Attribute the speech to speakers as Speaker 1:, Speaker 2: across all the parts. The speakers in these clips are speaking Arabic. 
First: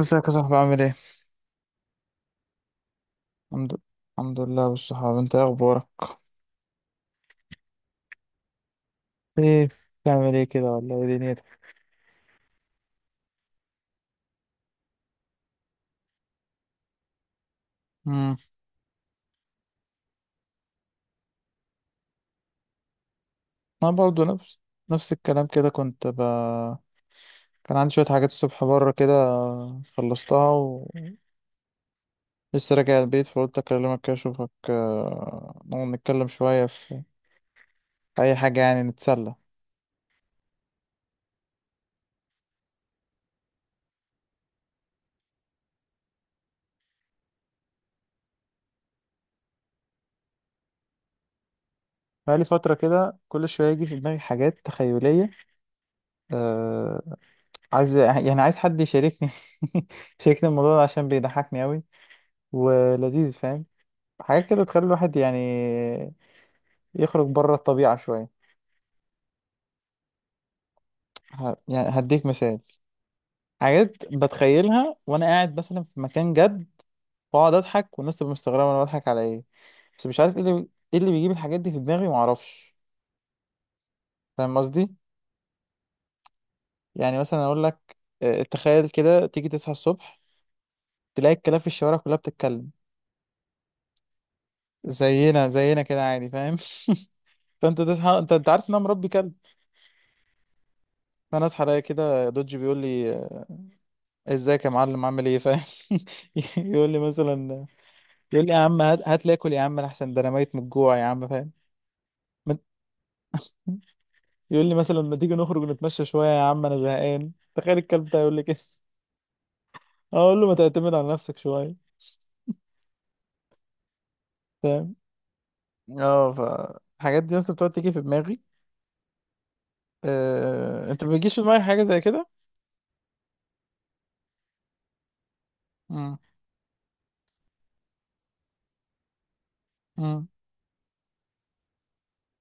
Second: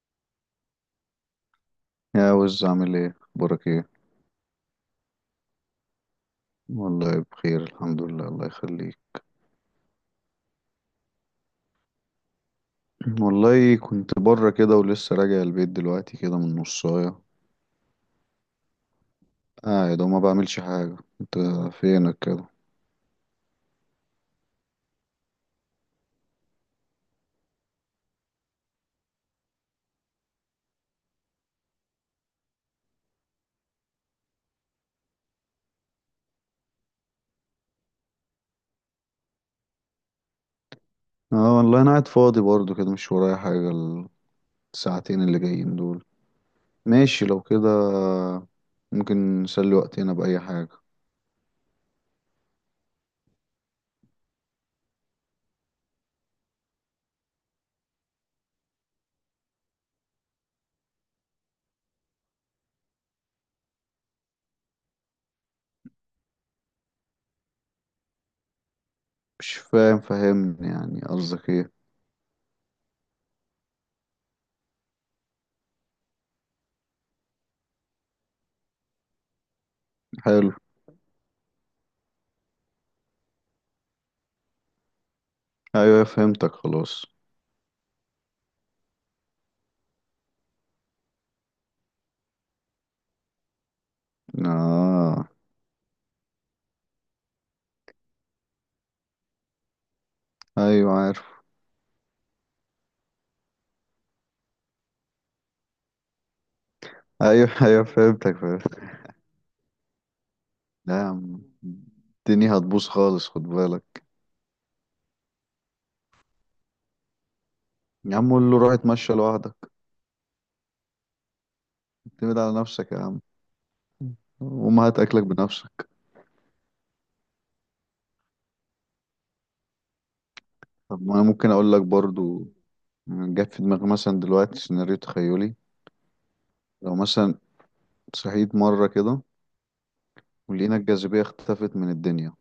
Speaker 1: ازيك يا صاحبي؟ عامل ايه؟
Speaker 2: يا وز، عامل ايه؟ اخبارك
Speaker 1: الحمد
Speaker 2: ايه؟
Speaker 1: الحمد لله بالصحاب. انت ايه اخبارك؟
Speaker 2: والله بخير، الحمد لله، الله يخليك.
Speaker 1: ايه بتعمل ايه كده، ولا ايه دنيتك؟
Speaker 2: والله كنت بره كده، ولسه راجع البيت دلوقتي كده من نصايه.
Speaker 1: امم
Speaker 2: قاعد وما بعملش حاجه. انت فينك كده؟
Speaker 1: انا برضه نفس نفس الكلام كده. كان عندي شوية حاجات الصبح بره كده، خلصتها ولسه راجع البيت، فقلت اكلمك كده اشوفك، نقعد نتكلم شوية في اي حاجة، يعني نتسلى.
Speaker 2: اه والله انا قاعد فاضي برضو كده، مش ورايا حاجه الساعتين اللي جايين دول. ماشي لو كده ممكن نسلي وقتنا باي حاجه.
Speaker 1: بقالي فترة كده كل شوية يجي في دماغي حاجات تخيلية، أه... عايز، يعني عايز حد يشاركني، يشاركني الموضوع ده عشان بيضحكني أوي ولذيذ، فاهم؟ حاجات كده تخلي الواحد يعني يخرج بره الطبيعة شوية.
Speaker 2: مش فاهم، فهمني يعني قصدك ايه.
Speaker 1: يعني هديك مثال، حاجات بتخيلها وأنا قاعد مثلا في مكان جد، وأقعد أضحك والناس تبقى مستغربة أنا بضحك على إيه. بس مش عارف
Speaker 2: حلو.
Speaker 1: إيه اللي بيجيب الحاجات دي في دماغي، معرفش. فاهم قصدي؟
Speaker 2: ايوه فهمتك خلاص.
Speaker 1: يعني مثلا أقول لك، تخيل كده تيجي تصحى الصبح، تلاقي الكلاب في الشوارع كلها بتتكلم
Speaker 2: اه.
Speaker 1: زينا زينا كده عادي، فاهم؟ فانت تصحى، انت عارف ان انا مربي كلب،
Speaker 2: ايوه عارف.
Speaker 1: فانا اصحى الاقي كده دوج بيقول لي، ازيك يا معلم، عامل ايه؟ فاهم. يقول لي
Speaker 2: ايوه
Speaker 1: مثلا
Speaker 2: ايوه فهمتك
Speaker 1: يقول لي يا عم
Speaker 2: فهمتك.
Speaker 1: هات هات لي اكل، يا عم احسن ده انا ميت من الجوع،
Speaker 2: لا
Speaker 1: يا
Speaker 2: يا
Speaker 1: عم،
Speaker 2: عم،
Speaker 1: فاهم.
Speaker 2: الدنيا
Speaker 1: ما-
Speaker 2: هتبوظ خالص، خد بالك.
Speaker 1: يقول لي مثلا، ما تيجي نخرج نتمشى شويه يا عم، انا زهقان. تخيل الكلب
Speaker 2: يا
Speaker 1: ده
Speaker 2: عم
Speaker 1: يقول لي
Speaker 2: قول له
Speaker 1: كده.
Speaker 2: روح اتمشى لوحدك.
Speaker 1: اقول له ما تعتمد على نفسك شويه،
Speaker 2: اعتمد على نفسك يا عم، وما
Speaker 1: فاهم.
Speaker 2: هات اكلك بنفسك.
Speaker 1: اه ف الحاجات دي اصلا بتقعد تيجي في دماغي.
Speaker 2: طب
Speaker 1: انت ما
Speaker 2: ما انا
Speaker 1: بيجيش في
Speaker 2: ممكن
Speaker 1: دماغك
Speaker 2: اقول
Speaker 1: حاجه
Speaker 2: لك
Speaker 1: زي كده؟
Speaker 2: برضو، جت في دماغي مثلا دلوقتي سيناريو تخيلي.
Speaker 1: امم
Speaker 2: لو مثلا صحيت مرة كده،
Speaker 1: امم
Speaker 2: ولقينا الجاذبية اختفت من الدنيا.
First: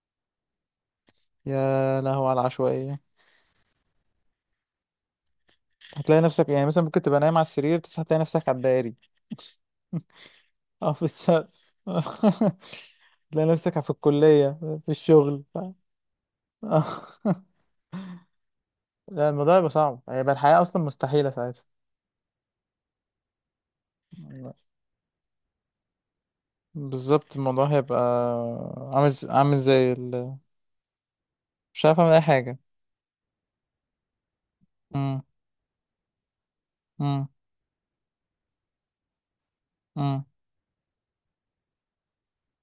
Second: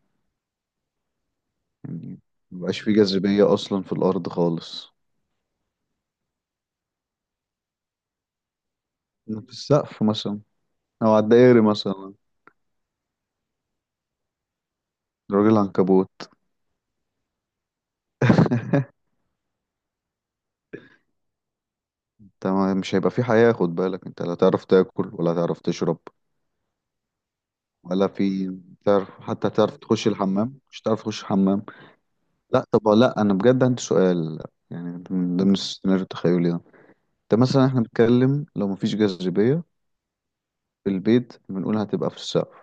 Speaker 1: يا
Speaker 2: يعني
Speaker 1: لهو على
Speaker 2: مبقاش في
Speaker 1: العشوائيه.
Speaker 2: جاذبية اصلا في الارض خالص.
Speaker 1: هتلاقي نفسك، يعني مثلا ممكن تبقى نايم على السرير تصحى تلاقي نفسك على الدائري.
Speaker 2: في السقف مثلا،
Speaker 1: اه، في
Speaker 2: او على
Speaker 1: السقف.
Speaker 2: الدائري مثلا.
Speaker 1: تلاقي نفسك في الكليه، في الشغل.
Speaker 2: راجل عنكبوت.
Speaker 1: ف... لا، الموضوع هيبقى صعب، هيبقى الحياة أصلا مستحيلة ساعتها.
Speaker 2: انت مش هيبقى في حياة، خد بالك، انت لا
Speaker 1: لا.
Speaker 2: تعرف تاكل ولا تعرف تشرب
Speaker 1: بالظبط، الموضوع هيبقى
Speaker 2: ولا في تعرف، حتى
Speaker 1: عامل
Speaker 2: تعرف
Speaker 1: زي
Speaker 2: تخش الحمام، مش تعرف تخش الحمام.
Speaker 1: مش عارف أعمل أي حاجة.
Speaker 2: لا طب لا، انا بجد عندي سؤال. يعني
Speaker 1: مم.
Speaker 2: من ضمن السيناريو التخيلي ده،
Speaker 1: مم.
Speaker 2: ده مثلا احنا بنتكلم لو مفيش جاذبية
Speaker 1: مم.
Speaker 2: في البيت بنقول هتبقى في السقف.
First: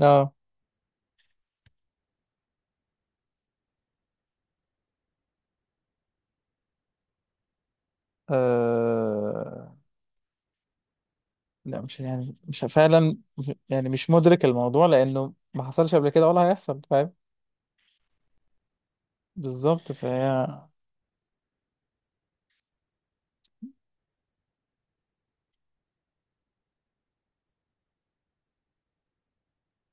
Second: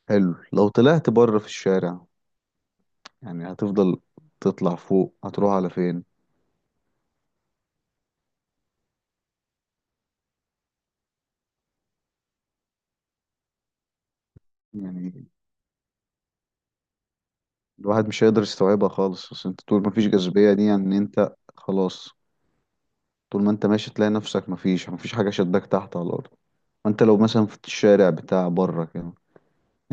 Speaker 1: لا.
Speaker 2: حلو. لو طلعت بره في الشارع، يعني هتفضل تطلع فوق، هتروح على فين؟
Speaker 1: آه... لا، مش يعني مش فعلا، يعني مش مدرك الموضوع
Speaker 2: يعني
Speaker 1: لأنه ما حصلش قبل كده ولا هيحصل، فاهم.
Speaker 2: الواحد مش هيقدر يستوعبها خالص، بس انت طول
Speaker 1: بالظبط،
Speaker 2: مفيش جاذبية
Speaker 1: فهي.
Speaker 2: دي يعني انت خلاص. طول ما انت ماشي تلاقي نفسك مفيش حاجة شداك تحت على الأرض. وانت لو مثلا في الشارع بتاع بره كده، يعني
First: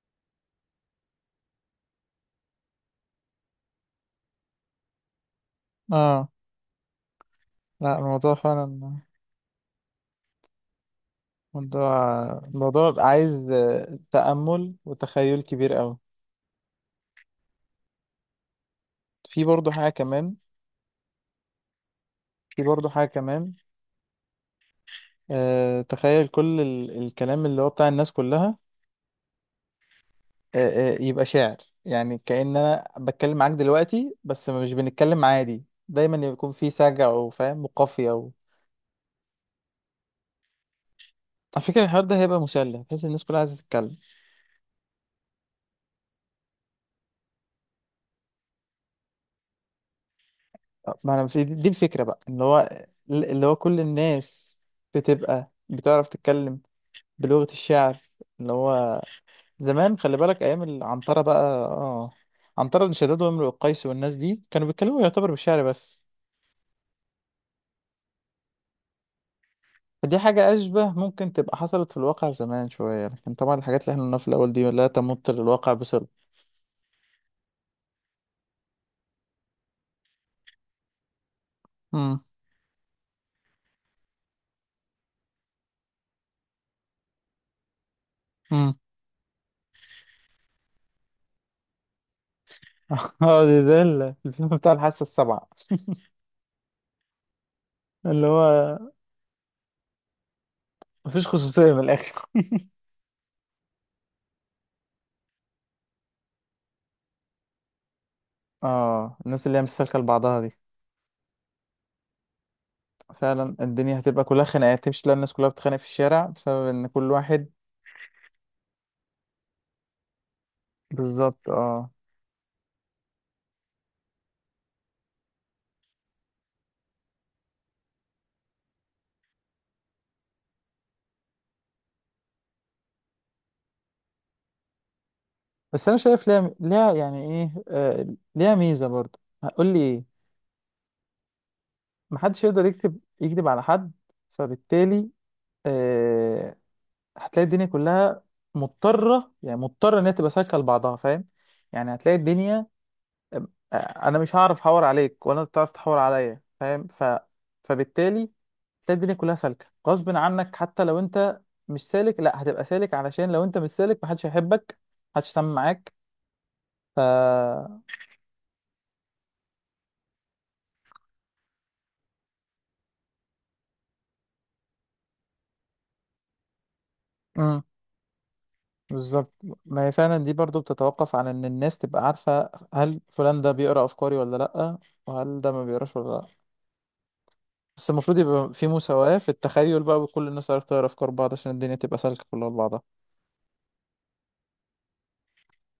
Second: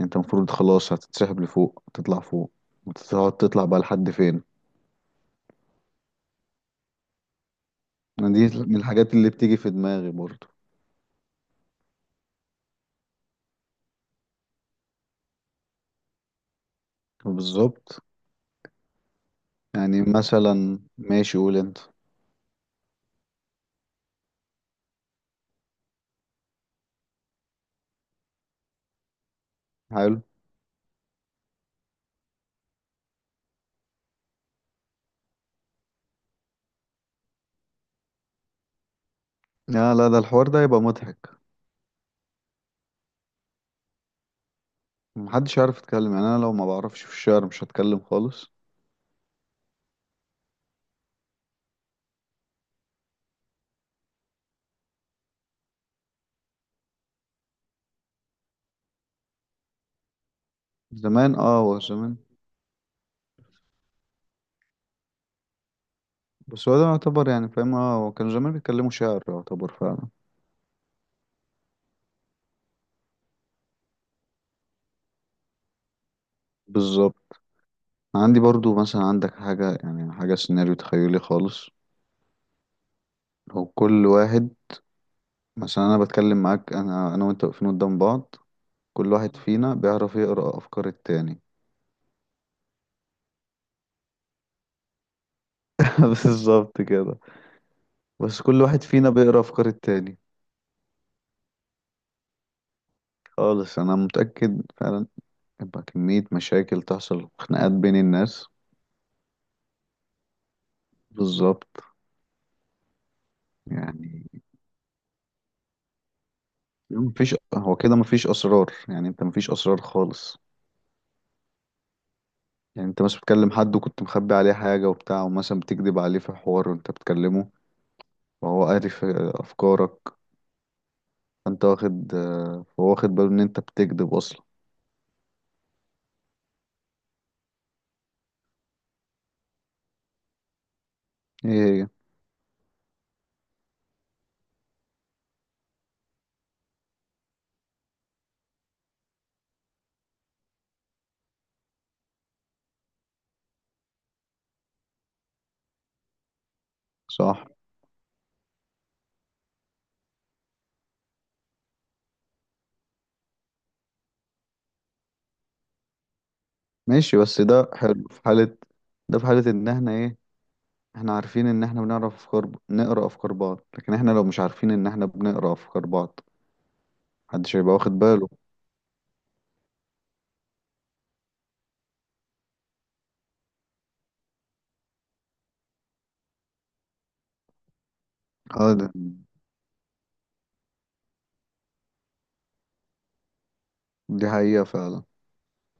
Speaker 2: انت المفروض خلاص هتتسحب لفوق، هتطلع فوق، وتقعد تطلع بقى لحد فين؟
Speaker 1: اه، لا الموضوع
Speaker 2: دي من
Speaker 1: فعلا،
Speaker 2: الحاجات اللي بتيجي في دماغي برضو.
Speaker 1: الموضوع عايز، تأمل وتخيل كبير قوي.
Speaker 2: بالظبط.
Speaker 1: في برضه حاجة
Speaker 2: يعني
Speaker 1: كمان
Speaker 2: مثلا ماشي، قول انت.
Speaker 1: في برضه حاجة كمان، تخيل كل الكلام اللي هو بتاع الناس كلها،
Speaker 2: حلو.
Speaker 1: يبقى شعر. يعني كأن انا بتكلم معاك دلوقتي، بس مش بنتكلم عادي، دايما يكون في سجع، او فاهم، وقافية او
Speaker 2: لا لا، ده الحوار ده هيبقى مضحك.
Speaker 1: على فكرة. الحوار ده هيبقى مسلي بحيث الناس كلها عايزة تتكلم،
Speaker 2: محدش عارف يتكلم، يعني انا لو ما بعرفش في الشعر مش هتكلم خالص.
Speaker 1: ما انا في دي الفكرة بقى، اللي هو اللي هو كل الناس بتبقى بتعرف تتكلم بلغة الشعر، اللي هو زمان، خلي بالك، ايام العنترة
Speaker 2: زمان
Speaker 1: بقى.
Speaker 2: اه، هو
Speaker 1: اه،
Speaker 2: زمان.
Speaker 1: عنترة بن شداد وامرؤ القيس والناس دي كانوا بيتكلموا يعتبر بالشعر بس.
Speaker 2: بس هو ده يعتبر، يعني فاهم، اه هو كان زمان بيتكلموا شعر يعتبر فعلا.
Speaker 1: دي حاجة أشبه ممكن تبقى حصلت في الواقع زمان شوية، لكن طبعا الحاجات اللي احنا قلناها في الأول دي لا تمت للواقع بصلة.
Speaker 2: بالظبط. عندي برضو مثلا، عندك حاجة يعني حاجة سيناريو تخيلي خالص؟
Speaker 1: مم.
Speaker 2: هو كل واحد، عشان انا بتكلم معاك، انا وانت واقفين قدام بعض،
Speaker 1: مم.
Speaker 2: كل واحد فينا بيعرف يقرأ افكار التاني.
Speaker 1: اه، دي زي الفيلم بتاع الحاسة السابعة،
Speaker 2: بالظبط كده.
Speaker 1: اللي
Speaker 2: بس كل
Speaker 1: هو
Speaker 2: واحد فينا بيقرأ افكار التاني
Speaker 1: مفيش خصوصية من الآخر.
Speaker 2: خالص، انا متأكد فعلا. يبقى كمية مشاكل تحصل، خناقات بين الناس.
Speaker 1: اه، الناس اللي هي مستسلكة لبعضها دي،
Speaker 2: بالظبط.
Speaker 1: فعلا الدنيا هتبقى
Speaker 2: يعني
Speaker 1: كلها خناقات، تمشي تلاقي الناس كلها بتتخانق في الشارع بسبب إن كل
Speaker 2: مفيش،
Speaker 1: واحد،
Speaker 2: هو كده مفيش اسرار، يعني انت مفيش اسرار خالص.
Speaker 1: بالظبط. اه،
Speaker 2: يعني انت بس بتكلم حد وكنت مخبي عليه حاجة وبتاع، ومثلا بتكذب عليه في حوار وانت بتكلمه، وهو عارف افكارك. انت واخد آه، هو واخد باله ان انت بتكذب اصلا.
Speaker 1: بس أنا شايف ليها يعني إيه، ليها ميزة برضه، هقول لي إيه؟
Speaker 2: ايه هي.
Speaker 1: محدش يقدر يكذب على حد، فبالتالي، آه، هتلاقي الدنيا كلها يعني مضطرة إن هي تبقى سالكة لبعضها، فاهم. يعني هتلاقي الدنيا، أم- أنا مش هعرف أحور عليك، ولا أنت تعرف تحور عليا، فاهم.
Speaker 2: صح.
Speaker 1: فبالتالي تلاقي الدنيا كلها سالكة غصب عنك، حتى لو أنت مش سالك، لا هتبقى سالك، علشان لو أنت مش سالك محدش هيحبك، محدش هيتعامل معاك. ف
Speaker 2: ماشي بس ده حلو في حالة، ده في حالة ان احنا ايه، احنا عارفين ان احنا بنعرف افكار نقرا افكار بعض. لكن احنا لو مش عارفين ان احنا بنقرا افكار بعض، محدش
Speaker 1: امم
Speaker 2: هيبقى واخد باله.
Speaker 1: بالظبط، ما هي فعلا دي برضو بتتوقف عن إن الناس تبقى عارفة هل فلان ده بيقرأ أفكاري ولا لأ، وهل ده ما بيقراش ولا لأ. بس المفروض يبقى في
Speaker 2: اه ده،
Speaker 1: مساواة في التخيل بقى، وكل الناس عارفة تقرا أفكار بعض عشان الدنيا تبقى سالكة كلها لبعضها.
Speaker 2: دي حقيقة فعلا.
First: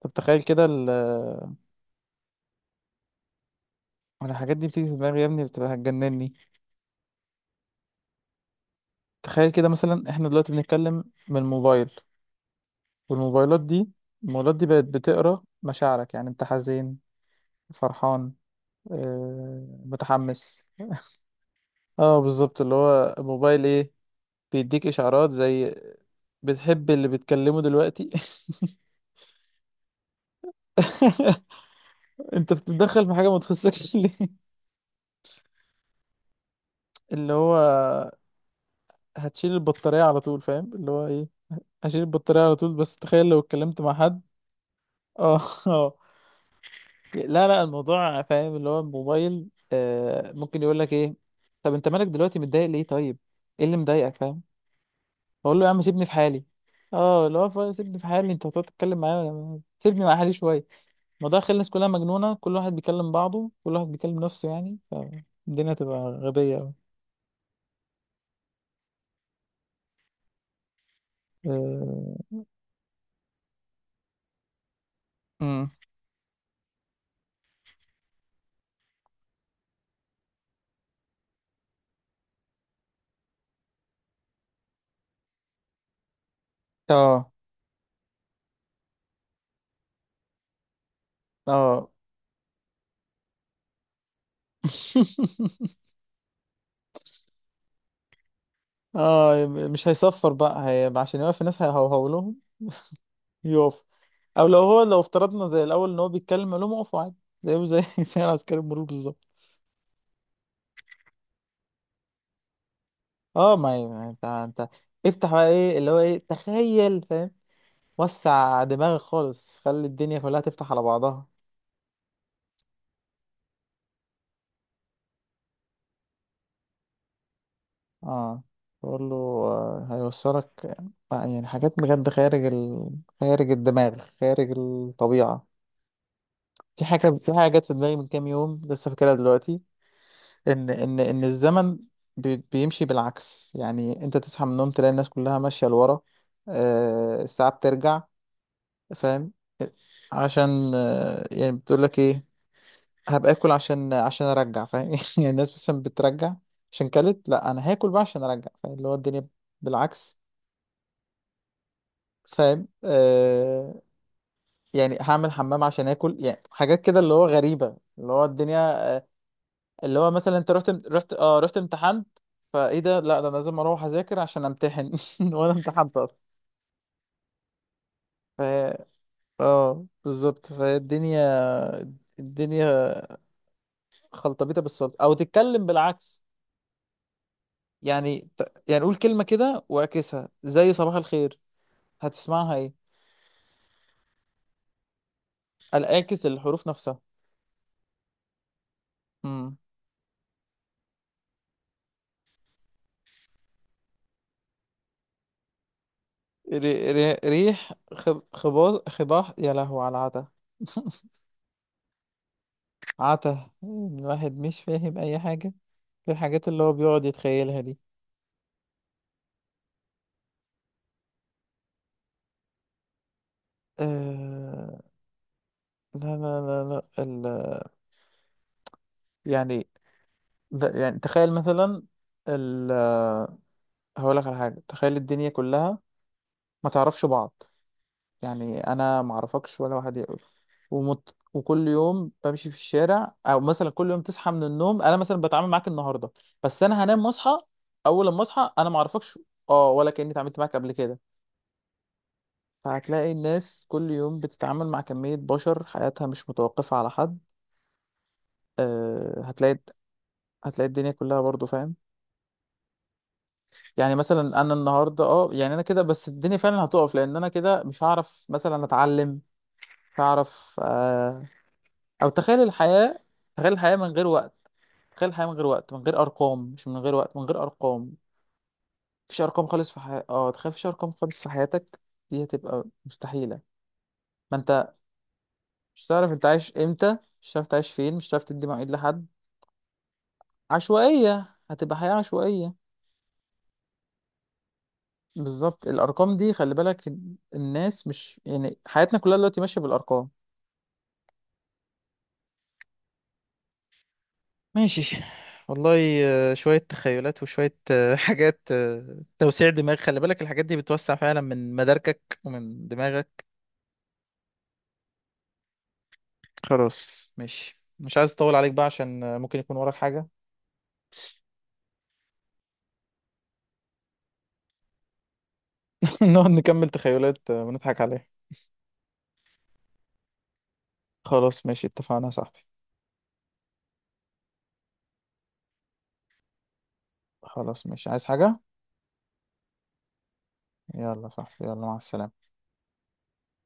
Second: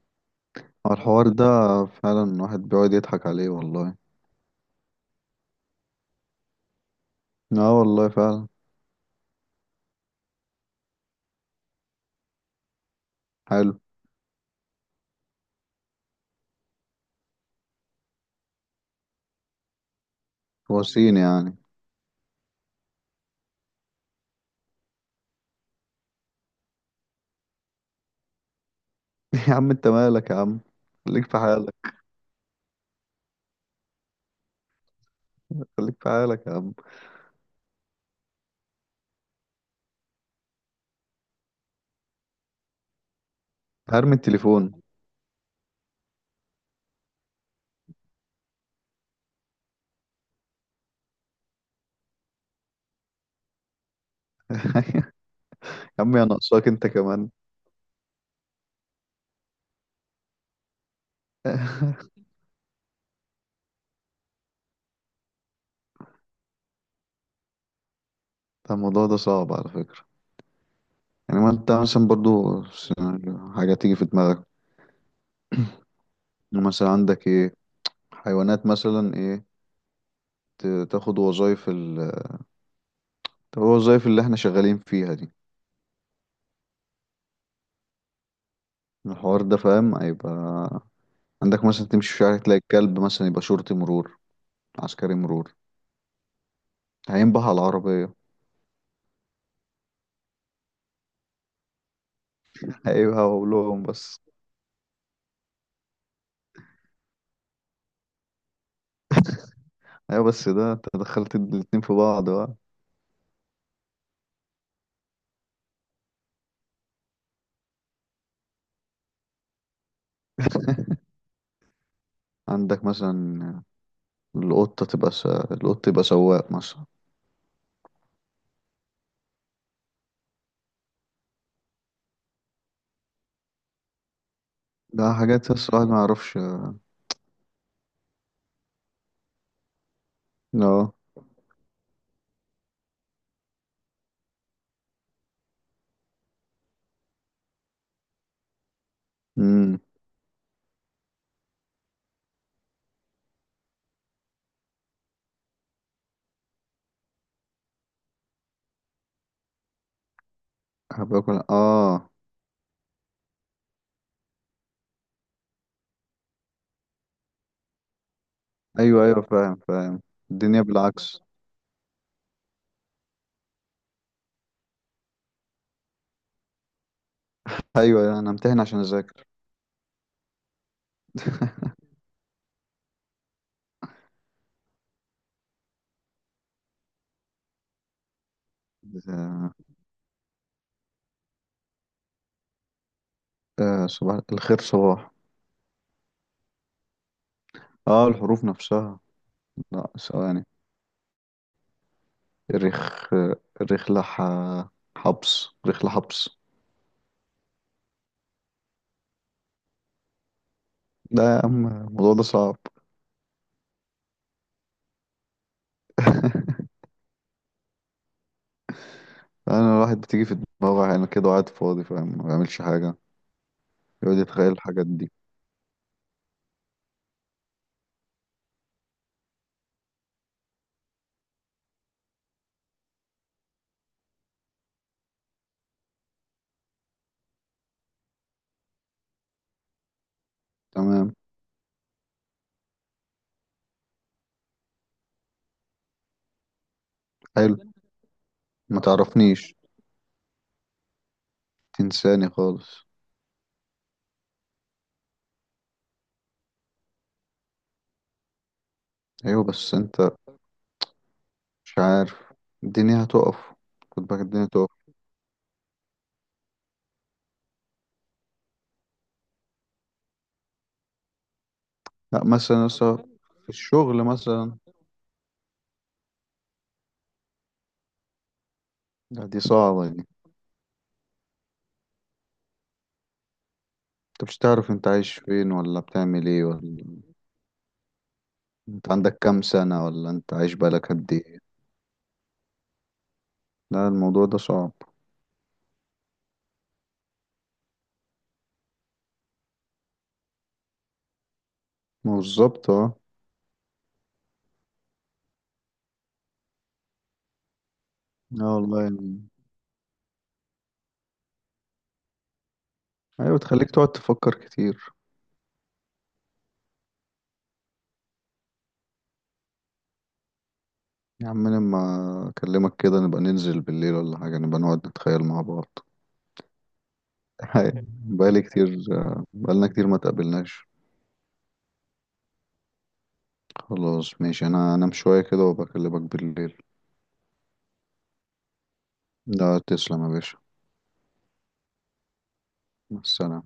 Speaker 1: طب تخيل كده
Speaker 2: هو الحوار ده فعلا الواحد بيقعد يضحك عليه والله.
Speaker 1: أنا الحاجات دي بتيجي في دماغي يا ابني بتبقى هتجنني.
Speaker 2: اه والله فعلا.
Speaker 1: تخيل كده مثلا، احنا دلوقتي بنتكلم من الموبايل، والموبايلات
Speaker 2: حلو.
Speaker 1: دي الموبايلات دي بقت بتقرا مشاعرك، يعني انت حزين، فرحان، متحمس.
Speaker 2: وسيم يعني.
Speaker 1: اه بالظبط، اللي هو الموبايل ايه، بيديك اشعارات زي بتحب اللي بتكلمه دلوقتي.
Speaker 2: يا عم انت مالك يا عم، خليك في حالك.
Speaker 1: انت بتتدخل في حاجه ما تخصكش ليه؟
Speaker 2: خليك في حالك يا عم.
Speaker 1: اللي هو هتشيل البطارية على طول، فاهم. اللي هو ايه، هشيل البطارية على طول. بس تخيل لو اتكلمت مع
Speaker 2: ارمي
Speaker 1: حد،
Speaker 2: التليفون.
Speaker 1: اه اه، لا لا الموضوع فاهم، اللي هو الموبايل ممكن يقول لك ايه؟ طب انت مالك دلوقتي متضايق ليه؟ طيب ايه اللي مضايقك؟ فاهم. بقول له يا عم
Speaker 2: يا
Speaker 1: سيبني في
Speaker 2: عم يا
Speaker 1: حالي،
Speaker 2: ناقصاك انت
Speaker 1: اه
Speaker 2: كمان.
Speaker 1: اللي هو سيبني في حالي، انت هتقعد تتكلم معايا سيبني مع حالي شوية. الموضوع خلى الناس كلها مجنونة، كل واحد بيكلم بعضه، كل واحد بيكلم نفسه، يعني فالدنيا تبقى غبية أوي.
Speaker 2: ده الموضوع ده صعب على فكرة. يعني ما انت مثلا
Speaker 1: آه،
Speaker 2: برضو حاجة تيجي في دماغك.
Speaker 1: امم
Speaker 2: يعني مثلا عندك ايه، حيوانات مثلا، ايه تاخد وظايف الوظايف اللي احنا شغالين فيها دي.
Speaker 1: اه
Speaker 2: الحوار ده فاهم هيبقى. عندك مثلا
Speaker 1: اه
Speaker 2: تمشي في شارع تلاقي الكلب مثلا يبقى شرطي مرور، عسكري مرور، هينبه على العربية.
Speaker 1: اه، مش هيصفر بقى، هيبقى عشان يوقف الناس هيهوهو لهم.
Speaker 2: هيبقى هقولهم
Speaker 1: يقف،
Speaker 2: بس.
Speaker 1: او لو هو، لو افترضنا زي الاول ان هو بيتكلم، علوم، اقفوا عادي. زيه زي زي عسكري المرور بالظبط.
Speaker 2: ايوه بس ده انت دخلت الاتنين في بعض بقى.
Speaker 1: اه، ما هي ما انت افتح بقى ايه اللي هو ايه، تخيل، فاهم، وسع دماغك خالص، خلي الدنيا كلها تفتح على بعضها.
Speaker 2: عندك مثلا، القط يبقى سواق مثلا.
Speaker 1: اه، بقول له هيوصلك، يعني حاجات بجد خارج خارج الدماغ، خارج
Speaker 2: ده
Speaker 1: الطبيعة.
Speaker 2: حاجات الصراحة ما اعرفش.
Speaker 1: في حاجة، جت في دماغي من كام يوم لسه فاكرها دلوقتي، ان الزمن بيمشي بالعكس، يعني انت تصحى من النوم تلاقي الناس كلها ماشيه لورا. الساعه بترجع، فاهم.
Speaker 2: اه
Speaker 1: عشان يعني بتقول لك ايه، هبقى اكل عشان ارجع، فاهم. يعني الناس مثلا بترجع عشان كلت، لا انا هاكل بقى عشان ارجع، فاهم. اللي هو الدنيا بالعكس،
Speaker 2: باكل اه.
Speaker 1: فاهم. يعني هعمل حمام عشان اكل، يعني حاجات كده اللي هو غريبه، اللي هو الدنيا،
Speaker 2: ايوه ايوه فاهم
Speaker 1: اللي
Speaker 2: فاهم.
Speaker 1: هو مثلا انت
Speaker 2: الدنيا
Speaker 1: رحت رحت
Speaker 2: بالعكس.
Speaker 1: اه رحت امتحنت، فايه ده، لا ده انا لازم اروح اذاكر عشان امتحن، وانا امتحنت اصلا.
Speaker 2: ايوه أيوه، انا
Speaker 1: ف
Speaker 2: امتحن عشان اذاكر.
Speaker 1: اه بالظبط، فالدنيا الدنيا خلطبيطه بالسلطه، او تتكلم بالعكس، يعني يعني قول كلمه
Speaker 2: آه
Speaker 1: كده واعكسها، زي صباح الخير، هتسمعها ايه؟
Speaker 2: صباح الخير صباح.
Speaker 1: الاعكس الحروف نفسها.
Speaker 2: اه الحروف نفسها.
Speaker 1: امم
Speaker 2: لا ثواني. رخ رخلة حبس، رخلة حبس.
Speaker 1: ريح، خباز، خباح. يا لهو على العتا،
Speaker 2: لا يا عم الموضوع ده صعب.
Speaker 1: عتا الواحد مش فاهم اي حاجه في الحاجات اللي هو بيقعد يتخيلها دي.
Speaker 2: انا الواحد بتيجي في دماغه يعني كده وقاعد فاضي فاهم، ما بيعملش حاجة، يقعد يتخيل
Speaker 1: آه
Speaker 2: الحاجات دي.
Speaker 1: لا لا لا، لا يعني ده، يعني تخيل مثلا ال... هقول لك على حاجة، تخيل الدنيا كلها ما تعرفش بعض. يعني انا ما اعرفكش ولا واحد يقول،
Speaker 2: تمام.
Speaker 1: وكل يوم بمشي في الشارع، او مثلا كل يوم تصحى من النوم، انا مثلا بتعامل معاك النهارده، بس انا هنام واصحى،
Speaker 2: حلو.
Speaker 1: اول لما اصحى انا ما
Speaker 2: ما
Speaker 1: اعرفكش.
Speaker 2: تعرفنيش.
Speaker 1: اه، ولا كاني اتعاملت معاك قبل كده.
Speaker 2: تنساني خالص.
Speaker 1: فهتلاقي الناس كل يوم بتتعامل مع كمية بشر، حياتها مش متوقفة على حد، آه،
Speaker 2: ايوه
Speaker 1: هتلاقي
Speaker 2: بس انت،
Speaker 1: هتلاقي الدنيا كلها برضو، فاهم.
Speaker 2: مش عارف، الدنيا هتقف.
Speaker 1: يعني
Speaker 2: خد بالك
Speaker 1: مثلا
Speaker 2: الدنيا
Speaker 1: انا
Speaker 2: هتقف.
Speaker 1: النهارده، يعني انا كده، بس الدنيا فعلا هتقف، لان انا كده مش هعرف مثلا اتعلم، مش هعرف. او
Speaker 2: لا
Speaker 1: تخيل
Speaker 2: مثلا لسه
Speaker 1: الحياه،
Speaker 2: في
Speaker 1: تخيل الحياه من
Speaker 2: الشغل
Speaker 1: غير وقت،
Speaker 2: مثلا.
Speaker 1: تخيل الحياه من غير وقت من غير ارقام، مش من غير وقت، من غير ارقام. مفيش
Speaker 2: لا دي
Speaker 1: ارقام خالص في
Speaker 2: صعبة دي.
Speaker 1: حياتك، تخيل مفيش ارقام خالص في حياتك، دي هتبقى مستحيله.
Speaker 2: انت
Speaker 1: ما
Speaker 2: مش تعرف
Speaker 1: انت
Speaker 2: انت عايش فين ولا
Speaker 1: مش هتعرف انت
Speaker 2: بتعمل ايه
Speaker 1: عايش
Speaker 2: ولا
Speaker 1: امتى، مش هتعرف تعيش فين، مش هتعرف تدي مواعيد
Speaker 2: انت
Speaker 1: لحد.
Speaker 2: عندك كام سنة ولا انت عايش بقالك قد
Speaker 1: عشوائيه،
Speaker 2: ايه.
Speaker 1: هتبقى حياه عشوائيه.
Speaker 2: لا الموضوع ده صعب.
Speaker 1: بالظبط الارقام دي، خلي بالك، الناس مش، يعني حياتنا كلها دلوقتي ماشيه بالارقام.
Speaker 2: ما هو بالظبط اه.
Speaker 1: ماشي، والله. شويه تخيلات، وشويه حاجات،
Speaker 2: اه والله يعني،
Speaker 1: توسيع دماغ. خلي بالك الحاجات دي بتوسع فعلا من مداركك ومن دماغك.
Speaker 2: ايوه تخليك تقعد تفكر كتير.
Speaker 1: خلاص ماشي، مش عايز اطول عليك بقى عشان ممكن يكون وراك حاجه.
Speaker 2: يا عم لما اكلمك كده نبقى ننزل بالليل ولا حاجة، نبقى نقعد نتخيل مع بعض.
Speaker 1: نقعد نكمل تخيلات
Speaker 2: هاي
Speaker 1: ونضحك عليها.
Speaker 2: بقالي كتير، بقالنا كتير ما تقابلناش.
Speaker 1: خلاص ماشي، اتفقنا يا صاحبي.
Speaker 2: خلاص ماشي انا انام شوية كده وبكلمك بالليل.
Speaker 1: خلاص ماشي، عايز حاجه؟
Speaker 2: لا تسلم يا باشا.
Speaker 1: يلا يا صاحبي، يلا مع السلامه.
Speaker 2: مع السلامة.